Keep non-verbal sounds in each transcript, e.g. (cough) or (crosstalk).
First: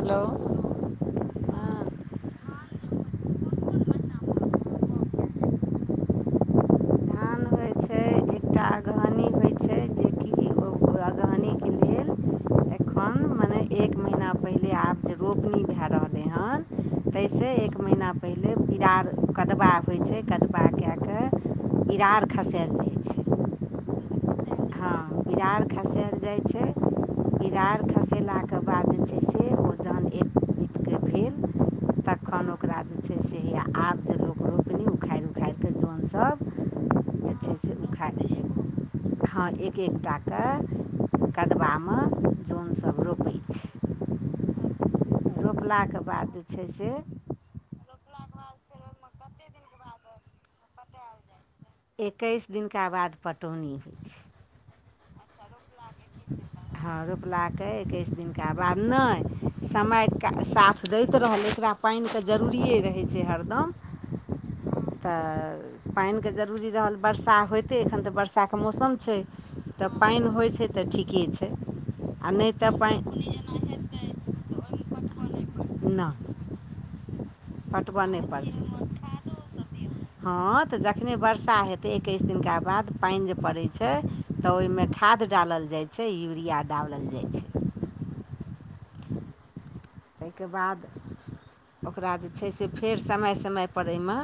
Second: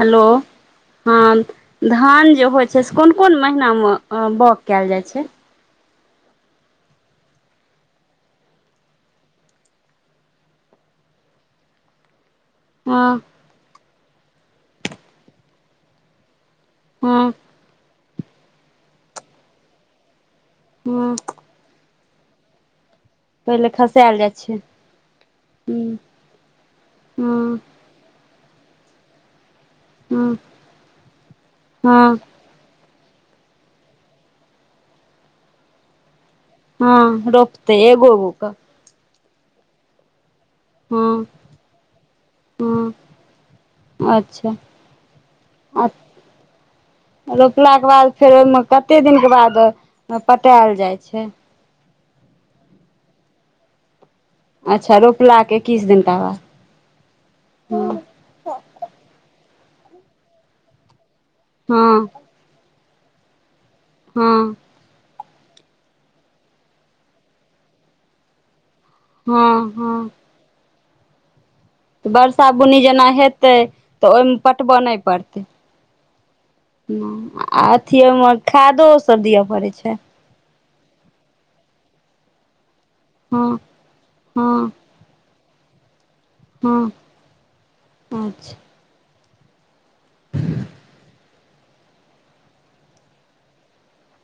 Hello हँ हँ धान जे होइत छै से कोन कोन महीनामे बाओग कयल जाइत छै हो छै एकटा अगहानी होय छै जेकि ओरा गहानीके लेल एखन हँ मने एक महिना पहिले आब जे रोपनी भए रहलै हन हँ ताहिसँ एक महिना पहिले बिरार कदबा होइ छै कदबा कए हँ कऽ ईरार खसएल जाइ छै पहिले खसायल जाइ छै हँ बिरार हूँ खसायल जाइ छै हँ बिरार खसेलाक तकर बाद जे छै से ओ जन हँ एकितके भेल हँ तखन ओ ओकरा जे छै से आब जे लोक रोपली ओ खाय तनस हँ रोपते एगो ऐगो के हँ एक हँ एकटाके कदवा में जनसभ हँ रोपैत छी अच्छा रोपलाके बाद जे छै से रोपलाके बाद फेर ओहि में कते दिनके बाद पटायल जाइ छै एकैस दिनका बाद पटौनी होइ छै अच्छा रोपला के एकिस दिन तक हँ रोपलाके किछु दिनका बाद नहि समयके साथ दैत रहलै एकरा हँ पानिके जरूरिए रहै छै हरदम हँ तऽ पानिके जरूरी रहल बर्षा होइते एखन तऽ वर्साके मौसम छै हँ तऽ हँ पानि होइ छै तऽ ठीके छै तऽ आओर बरसा नहि बुन्नी तऽ जेना हेतै पानि तऽ ओहिमे पटबय नहि पड़तै ना आ अथी ओहिमे पड़तै खादोसभ दिअ पड़ै छाई हँ तऽ जखने वर्षा हेतै एकैस दिनका बाद पानि जे हँ पड़ै छै छै तऽ हँ ओहिमे खाद डालल जाइत छै यूरिया हँ डालल जाइ छै अच्छा ओहिके बाद ओकरा जे छै से फेर समय समयपर एहिमे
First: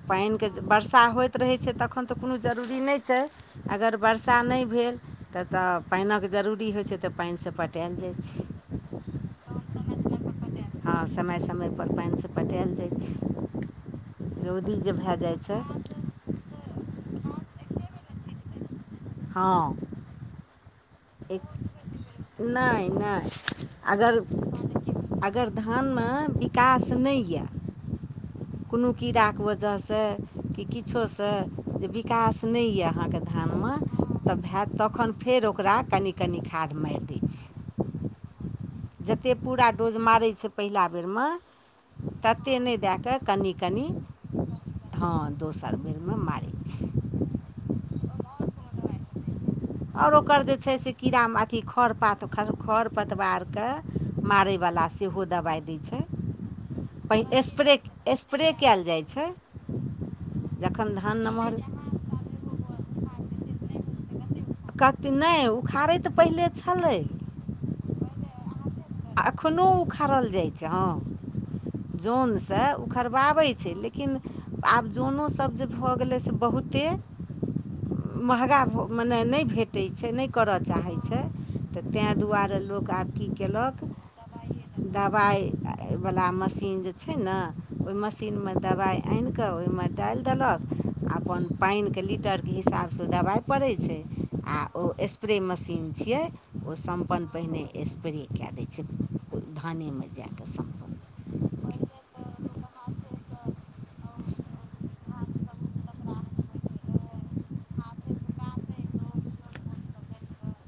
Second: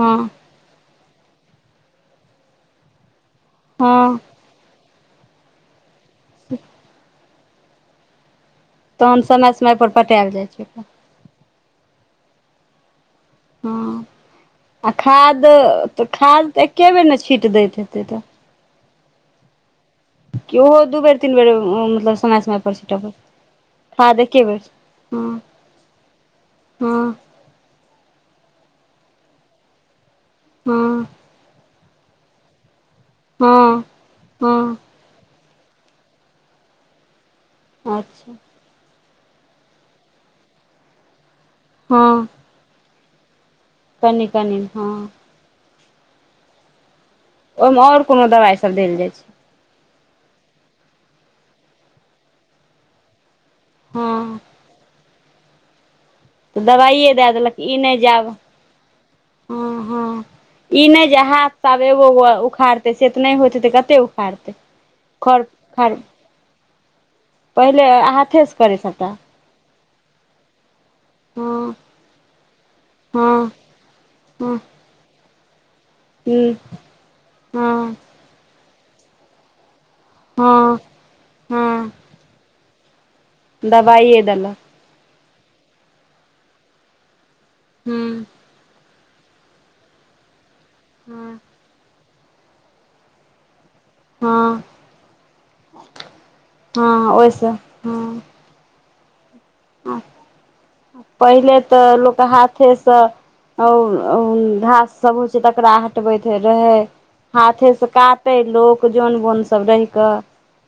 हँ पानिके वर्षा होइत रहै छै तखन तऽ कोनो जरूरी नहि छै अगर हँ वर्षा नहि भेल तऽ पानिक जरूरी होइत छै तऽ पानिसँ पटायल जाइत छै तहन समय समय पर पटायल जाय छै ओकरा हँ समय समयपर पानिसँ पटायल जाइ छै हँ रौदी आ जे भए जाइ खाद छै खाद तऽ एके बेेर ने छीट दैत हेतै तऽ हँ कि ओहो दू बेर तीन एक बेर मतलब समय समय पर नहि सिटई परते नहि अगर खाद एके बेर हँ अगर धानमे विकास हँ नहि यऽ कोनो कीड़ाके वजहसँ कि हँ किछोसँ जे विकास नहि यए अहाँकेँ धानमे हँ तऽ भ हँ तखन फेर ओकरा कनि कनि खाद मारि दै छीिय अच्छा जतेक पूरा डोज मारै छै पहिला बेरमे हँ तते नहि दए कऽ कनि कनि हँ दोसर बेरमे मारै छी ओहिमे आओर कोनो दवाइसभ देल जाइत छै आओर ओकर जे छै से कीड़ा मखोरा अथि खर पतवार के हँ मारैवला सेहो दबाइ दै छै तऽ दबाइए दए पहि देलक ई स्प्रे नहि जायब स्प्रे कयल जाइ छै हँ हँ ई जखन नहि धान जे हाथ नमहर से आब एगो गो उखाड़ते से तऽ नहि होते तऽ कते कहथि नहि उखाड़ै तऽ पहिले छलै आ पहिले हाथेसँ करै सबटा एखनो उखाड़ल जाइ छै हँ हँ जनसँ उखरबाबै हँ छै लेकिन हँ आब जनसँ भऽ गले जे हँ बहुते हँ महँग या ने भेटेत छै टै छै नहि करऽ हँ चाहैत छै तऽ हँ ताहि दुआरे लोक आब की केलक कइ अदल दबाइ वला मशीन जे छै ने ओहि हँ मशीनमे दबाइ आनिकऽ ओहिमे डालि देलक हँ अपन पानिके लीटरके हिसाबसँ ओ दबाइ पड़ै छै आ हँ ओ स्प्रे मशीन छियै ओ हँ सम्पन्न ओहिसँ पहिने स्प्रे हँ कए क से धानेमे जाकऽ सम पहिले तऽ लोक हाथेसँ आ घास सब होइ छै तकरा हटबैत रहै हाथे से काटे लोक जन बोन सब रहि कऽ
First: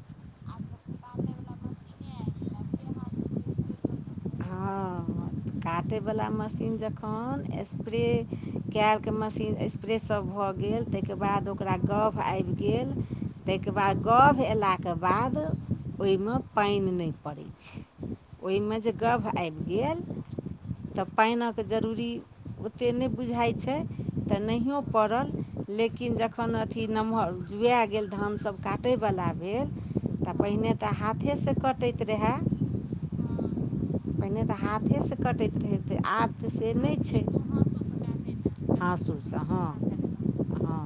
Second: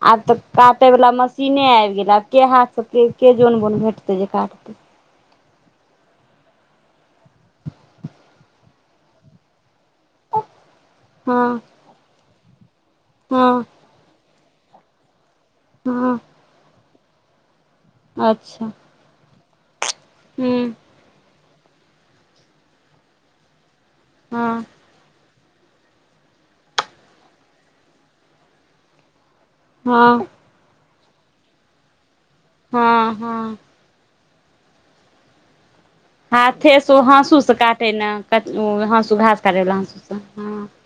आब तऽ काटे वालला मशीने आबि गेले आब के हाथ से के के जोन बोन भेटतै जे काटतै काटैवला मशीन जखन स्प्रे कलके मशीन स्प्रे सब भऽ गेल ताहिके बाद हँ ओकरा गभ आबि गेल हँ ताहिके बाद गभ अयलाके बाद हँ ओहिमे पानि नहि पड़ैत छै अच्छा ओहिमे जे गभ आबि गेल हूँ तऽ पानिक जरूरी ओतेक नहि बुझाइत छै तऽ हँ नहियो पड़ल लेकिन जखन अथी नमहर जुए गेल धान सब काटैवला भेल हँ तऽ पहिने तऽ हाथेसँ कटैत रहै हँ हँ पहिने तऽ हाथेसँ कटैत रहै तऽ आब तऽ हाथे से नहि छै हाँसु से काटे ने हाँसु घास हाँसूसँ काटे हँ वला हाँसू से हँ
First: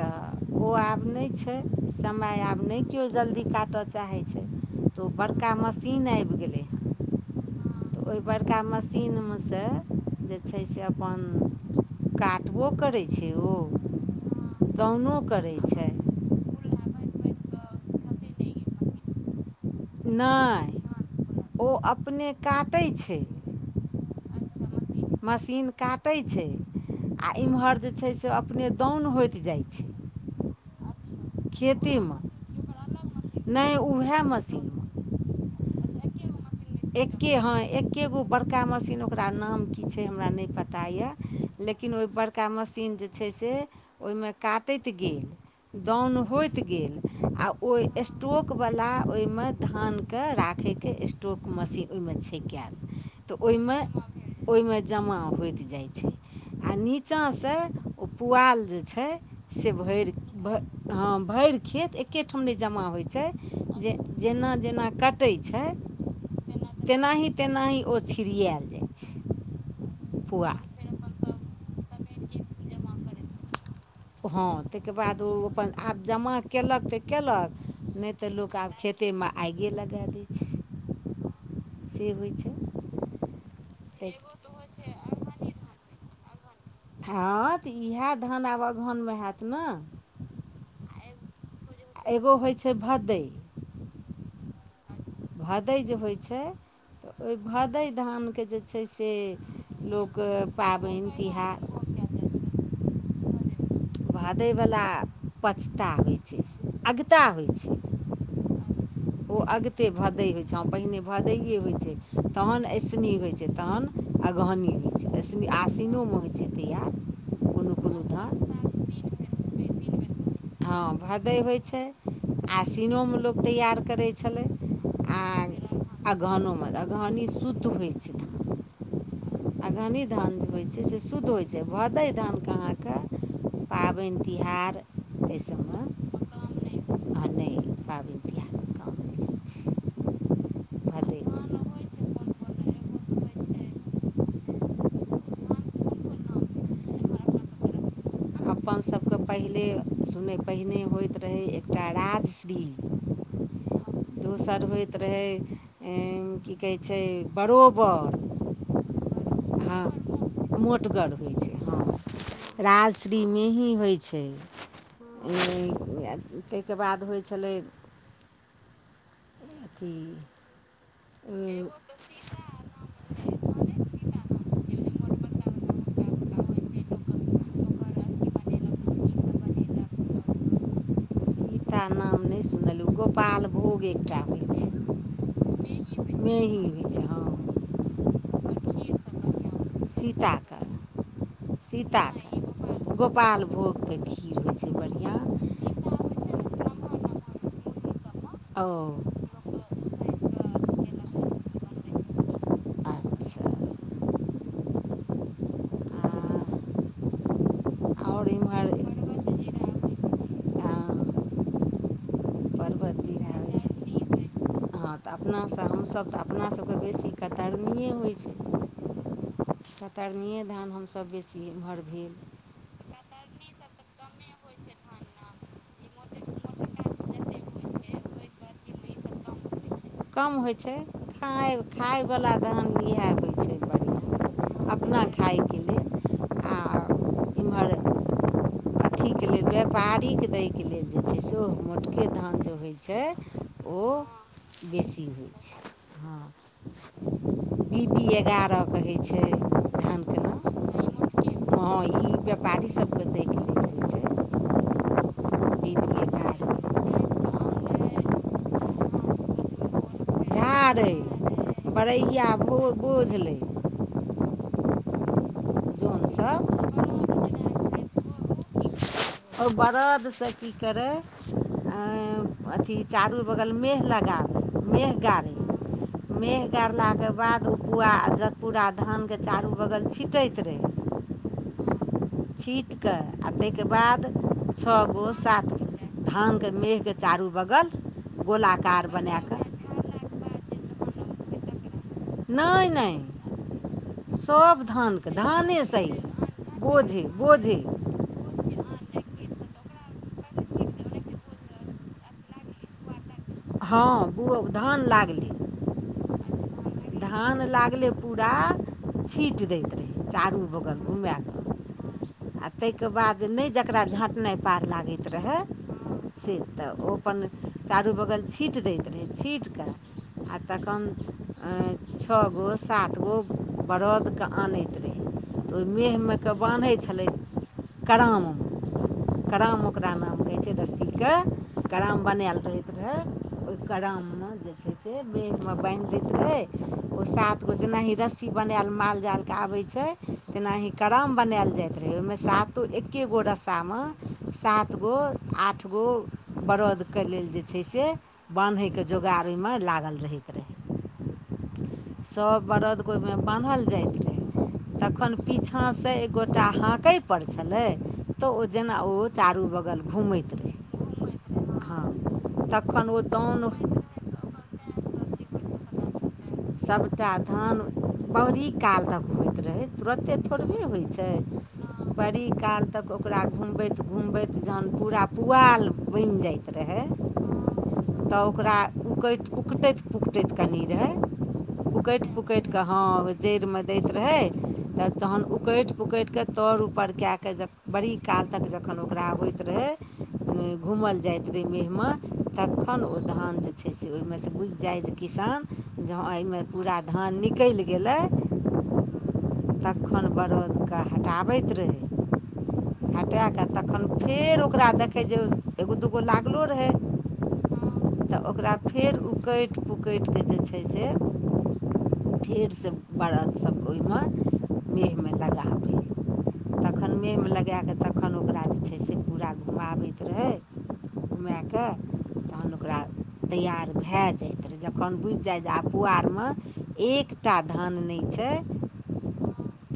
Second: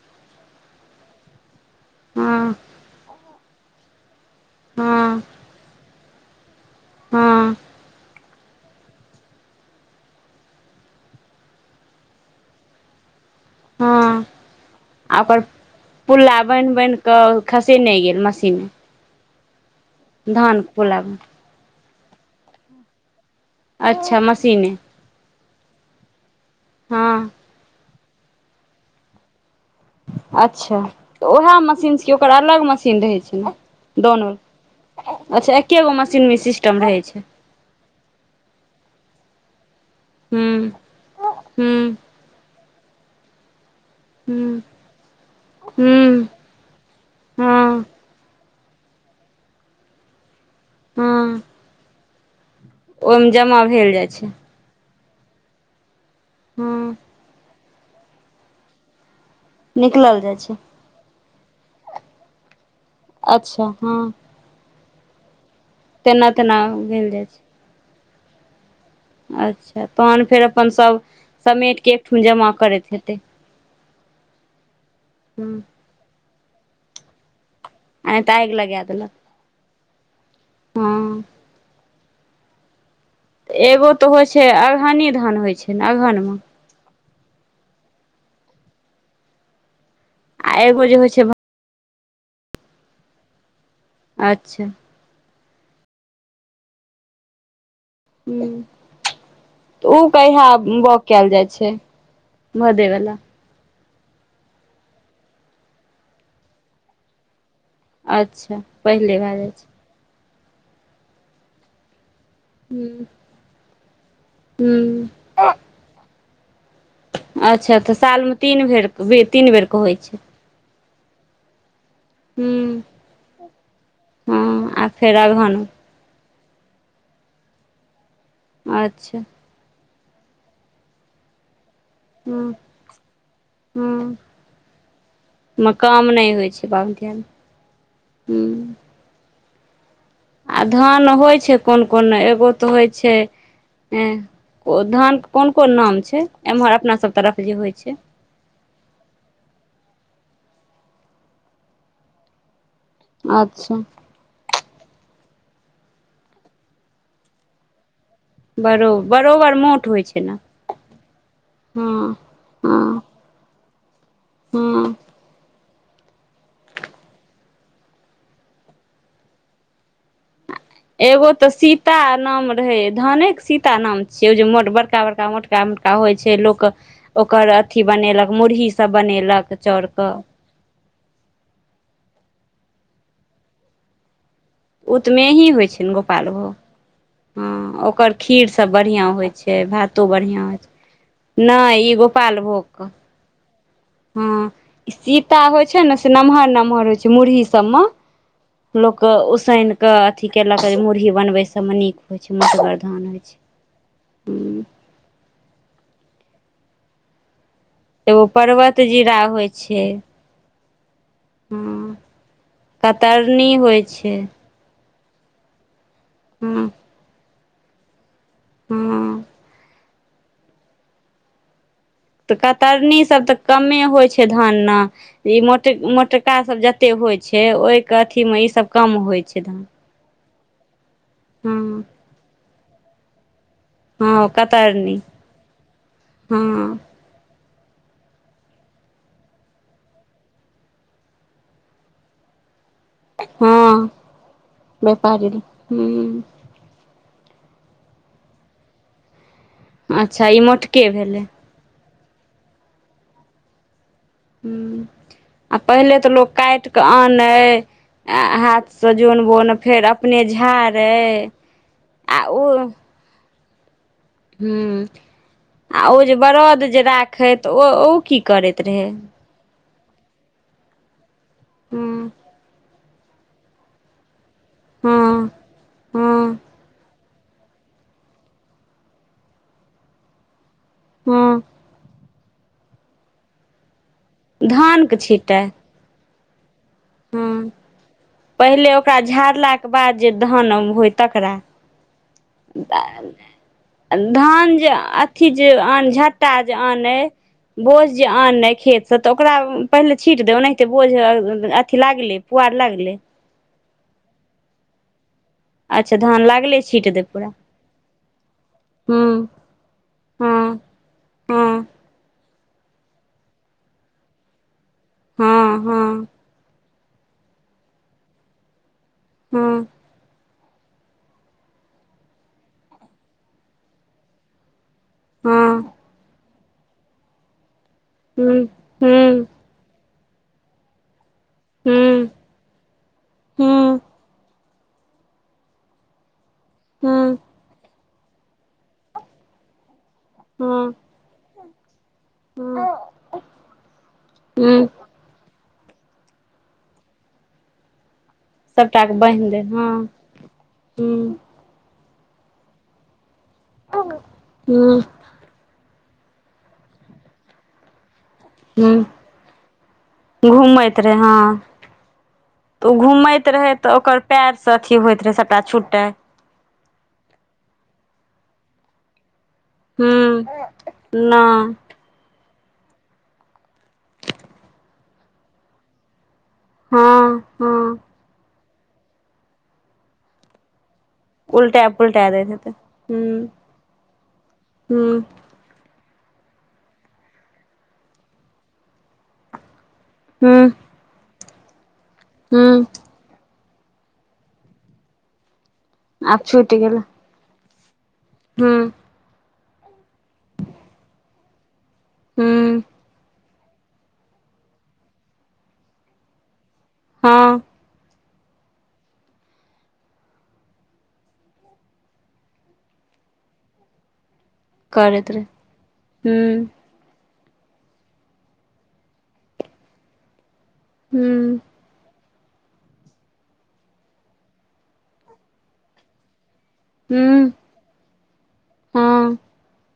तऽ ओ आब नहि छै समय हँ आब नहि केओ जल्दी काटय चाहैत छै तऽ ओ हँ बड़का मशीन आबि गेलै हँ तऽ ओहि बड़का मशीन में से जे छै से अपन काटबो करै (unintelligible) दउनो आ ओकर करै छै पुल्ला बान्हि बान्हि कऽ खसे नहि गेल मशीन नहि पुल्ला बनि। ओ अपने काटैत छै अच्छा मशीने मशीन काटै छै हँ आ इमहर जे छै से अपने दाउन होइत जाइ छै अच्छा तऽ उएह मशीनसँ कि खेतीमे ओकर अलग मशीन रहै छै ने नहि उएह दोनो मशीन अच्छा एके गो मशीन मशि एक्के हय एक्के गो बड़का मशीन ओकरा नाम की छै हमरा नहि हूँ पता यए हूँ लेकिन ओहि बड़का मशीन जे छै से ओहि में हूँ काटैत गेल हूँ दाउन होइत गेल आ ओ हँ स्टोकवला ओहिमे धानकेँ राख खयके हँ स्टोवके मशीन ओहि में छै कल तऽ जमा ओहिमे भेल जाइ छै ओहि में जमा होइत जाइ छै आ हँ नीचाँसँ ओ पुआल जे छै से भरि निकलल जाइ छै भ हँ भरि खेत एकेठाम नहि जमा होइत छै अच्छा जे हँ जेना जेना क कूटै छै तेना तेना भेल जाइ छै नहि ओ छिड़ियल अच्छा तहन फेर अपन सब समेट कऽ एकठम जमा करैत हेतै हँ तहिके बाद ओ हूँ अपन आब जमा कयलक तऽ कयलक आ नय नहि तऽ आगि लोक आब लगा देलक खेतेमे आगे लगा दैत छै हँ च होइ छै त एगो तऽ होइ छै अगहनी धान होइ छै ने अगहनमें हँ तऽ इएह धान आब अगहनमे हैत ने आ एगो जे होइ छै एगो होइ छै भदइ अच्छा भदइ जे होइ छै तऽ ओहि भदे धानके हूँ जे छै से तऽ ओ लोक कहिया पाबनि तिहार मधेवला भादैवला पछता होइ छै अगता होइ छै अच्छा पहिले ओ भए जाइ छै अगिते भदै होइ छ पहिने भदैे होइ छै तहन हूँ ऐसनी होइत छै तहन अगहनी होइत हूँ छै ऐस आशीन में होइ छै तैयार अच्छा तऽ सालमे तीन बेर तीन बेरके होइत छै हँ भदइ होइत छै हूँ आसीनोमे लोक तैयार करै छलै हँ फेर आ। अगहन अगहनोमे अगहन शुद्ध होइत छै। अच्छा। अगहनी धान जे होइ छै। से शुद्ध होइ छै भदै हूँ धानके अहाँके। हूँ पबेन तिहार मे एहिसभमे काम नहि होइ छै बाउग दियामे आ नहि तिहारमे हूँ। काम नहि होइ छै आ धान भादे होई छै। कोन कोन एगो तऽ होइ छै। हू और धान कोन कोन नाम छै। एम्हर अपना सभ तरफ जे होइ छै। अपन सभके पहिले सुनै पहिने होइत रहै एकटा राजश्री। अच्छा। दोसर होइत रहय की कहै छै। बरोबर। बरो बरोबर हँ मोट होइ छै ने। मोटगर हँ, हँ डीमेही होइ छै हँ ताहिके बाद होइ छलै। हू। एगो ते सीता नाम रहे धानके सीता नाम छिये ओ जे मोटकऽ बड़का बड़का मोट। छोटा मोटका होइ छै लोक ओकर अथी बनेलक मुरही सभ बनेलक चाउरके गीता नाम नहि सुनलहु गोपालभोग एकटा हो आउतमे ही होइ छै ने गोपाल भोग, होइ छै हँ, ओकर खीर सभ बढ़िआँ होइ छै। छै भातो बढ़िआ सीताके होइ छै। नहि ई गोपालभोग क पाल। हँ सीता होइ छै ने से नमहर नमहर होइ छै। मुरही सभमे ओ लोक उसैन। के अथी कहलियै जे मुरही बनबै सभमे नीक होइ छै, मटगर धान होइ छै। अच्छा आ एगो आओर इम्हर पर्वत जीरा होइ छै। हँ हँ, परवल जीरा कतरनी होइ छै। हँ तऽ अपनासँ हमसभ तऽ अपना हँ सभके बेसी कतरनी होइ छै। हँ। कतरनी धान हमस बेसी एमहर भेल तऽ कतरनी सभ तऽ कमे होइ छै। धान ने ई मोट मोटका सभ जते होइ छै। ओहिके अथी मे ईसभ कम होइ छै। धान कम होइ छै। खा हँ खायवला धान इएह होइ छै। बढ़िआँ हँ। कतरनी अपना खायके लेल हँ आ इम्हर अथीके लेल व्यापारीके दैके लेल जे छै। सेहो मोटके धान जे होइत छै। ओ हँ बेसी व्यापारी होइ छै हू हँ बी पी, एगारह कहै छै। धानके अच्छा, ई नाम मोटके भेलै। हँ ई व्यापारी सभके दै हूँ। आ बी पी पहिले तऽ लोकोग एगारह काटके आन हाथ से जन बोन फेर। अपने झादे झारै आ ओ बुझलै। हँ आ ओ जौन जे सब बरद जे राखैत ओ की करैत रहै? ओ बरदसँ की करै हूँ अथी। चारू बगल मेह लगाबै। मेह हँ गाड़ै हँ मेह गड़लाके बाद। ओ पुआ पुरा धानके चारू बगल छिटैत रहै। हँ। छिट कऽ आ ताहिके बाद। छओ धानके गो छिटै? सात गो धानके मेहके चारू बगल गोलाकार बना कऽ। तकर बाद जे धान होइ तकरा? नय नय धान जे अथी जे आन झट्टा सहित जे अन बोझे बोझे बोझ जे आन अइ खेतसँ तऽ ओकरा पहिले छीट दब ओनाहिते बोझ अथी लागलै पुआर लागलै हँ ब धान लागलै अच्छा धान लागले छीट दै पूरा धान लागलै पूरा हूँ छीटि दैत रहै चारू हँ बगल में घुमकेऽ हँ आ ताहिके बाद नहि जकरा झाँटनाइ पार लागै छै रहै हँ हँ से तऽ ओ अपन चारू बगल छीट दैत रहै छीड़ हँ कऽ आ तखन छओ गो सात गो बरदकेँ आनैत छथि रहै तऽ ओहि हँ मेह में क बान्है छलै हूँ हूँ करड़मे करड़मे ओकरा नाम कहै छै रस के ग्राम हूँ बनायल रहैत रहै ओहि हूँ क्राम में जे छै से बैडमे बान्हि दैत रहै ओ हूँ सात गो जेनाही रस्सी बनायल माल जाल के आबे छै तेना हँ ह हँ करड़म बनायल जाय त ओमे सातो एक्गो रस्सामे हूँ सात गो आठ गो बरदके लेल जे छै से बान्हयके सबटाके जोगाड़ बान्हि ओहि दै में हँ लागल रहैत रहै हूँ सभ बरदके ओहि में बान्हल जाइत रहै हूँ त एखन पीछाँसँ एक गोटा हाँकै पर छलै तऽ ओ हूँ जेना ओ चारू बगल घुमैत रहै ह हँ ओ तखन घुमैत रहे तऽ दाउन ओकर पैर से अथी होयइत रहे सबटा छुटय सबटा धान बरी काल तक होइत रहै तुरन्ते हूँ थोड़बे होइ नहि छै बड़ी काल तक ओकरा घुमबैत घुमबैत जहन पूरा पुआल बनि जाइत छै रहै हँ हँ तऽ ओकरा उकटि उकटैत पुकटैत कनि रहै उल्टा उकटि पुलटा दैत पुकटि हेतै कऽ हँ हूँ जड़ि में दैत रहै तऽ हूँ तहन पुकटि पुकटिकऽ तर उऊपर कए कऽ बड़ी काल तक जखन ओकरा होइत रहै हूँ घूमल जायइत रहे मेहमा हूँ तखन ओ धान जे छै से ओहि में से बुझि जाइ जे किसान जे हँ आब एहिमे पूरा धान निकलि गेलै हँ तखन बरदकेँ हटाबैत रहै हूँ पटा के तखन फेर ओकरा देखे जे एगो दूगो लागलो रहे हँ तऽ ओकरा फेर उकटि पुकटि कऽ जे छै से फेरसँ बर्द सभके ओहि में करैत रहै हू तखन मेहमे लगाकऽ तखन ओकरा जे छै से पूरा घुमाबैत रहै हूँ घुमाए कऽ ओकरा तैआर भए जाइत रहै जखन बुझि जाइ जे आ पआरमे हूँ एकटा धान नहि छै हँ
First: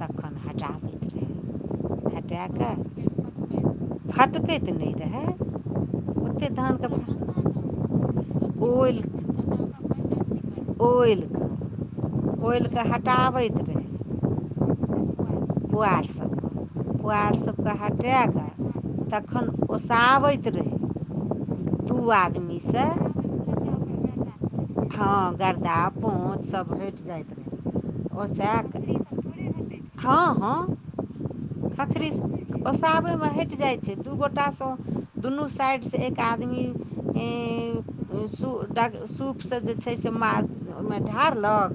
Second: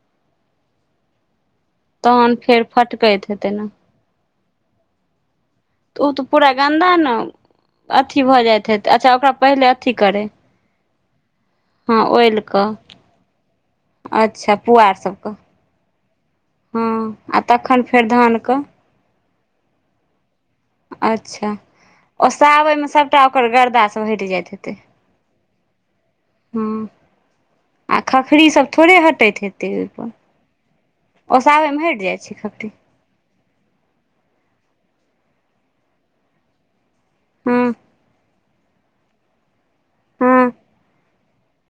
तखन हटाबैत रहै तहन फेर फटकैत हेतै हटाकऽ ने फटकैत नहि रहय तऽ ओ तऽ पूरा गन्दा ने अथी भऽ जाइत हइ तऽ अच्छा ओकरा पहिले अथी करै ओइल हँ ओ ओलि कऽ हटाबैत रहै अच्छा पुआर सभके पुआर सबके हँ पुआर आ सबके तखन फेर हटा धानके कऽ तखन ओसाबैत रहै अच्छा दू आदमीसँ ओसाबैमे सभटा ओकर गर्दासभ हटि जाइत हेतै हँ गरदा पोँचसभ हँ हटि जाइत आ रहै ओसै खखरी सब थोड़े के हँ हँ ओसाबैमे हटि खखरी जाइ छै सबटी ओसाबैमे हटि जाइ छै दू गोटासँ दुनू साइडसँ एक आदमी हूंम्म डग सूपसँ जे छै से मा हँ ओहिमे ढारलक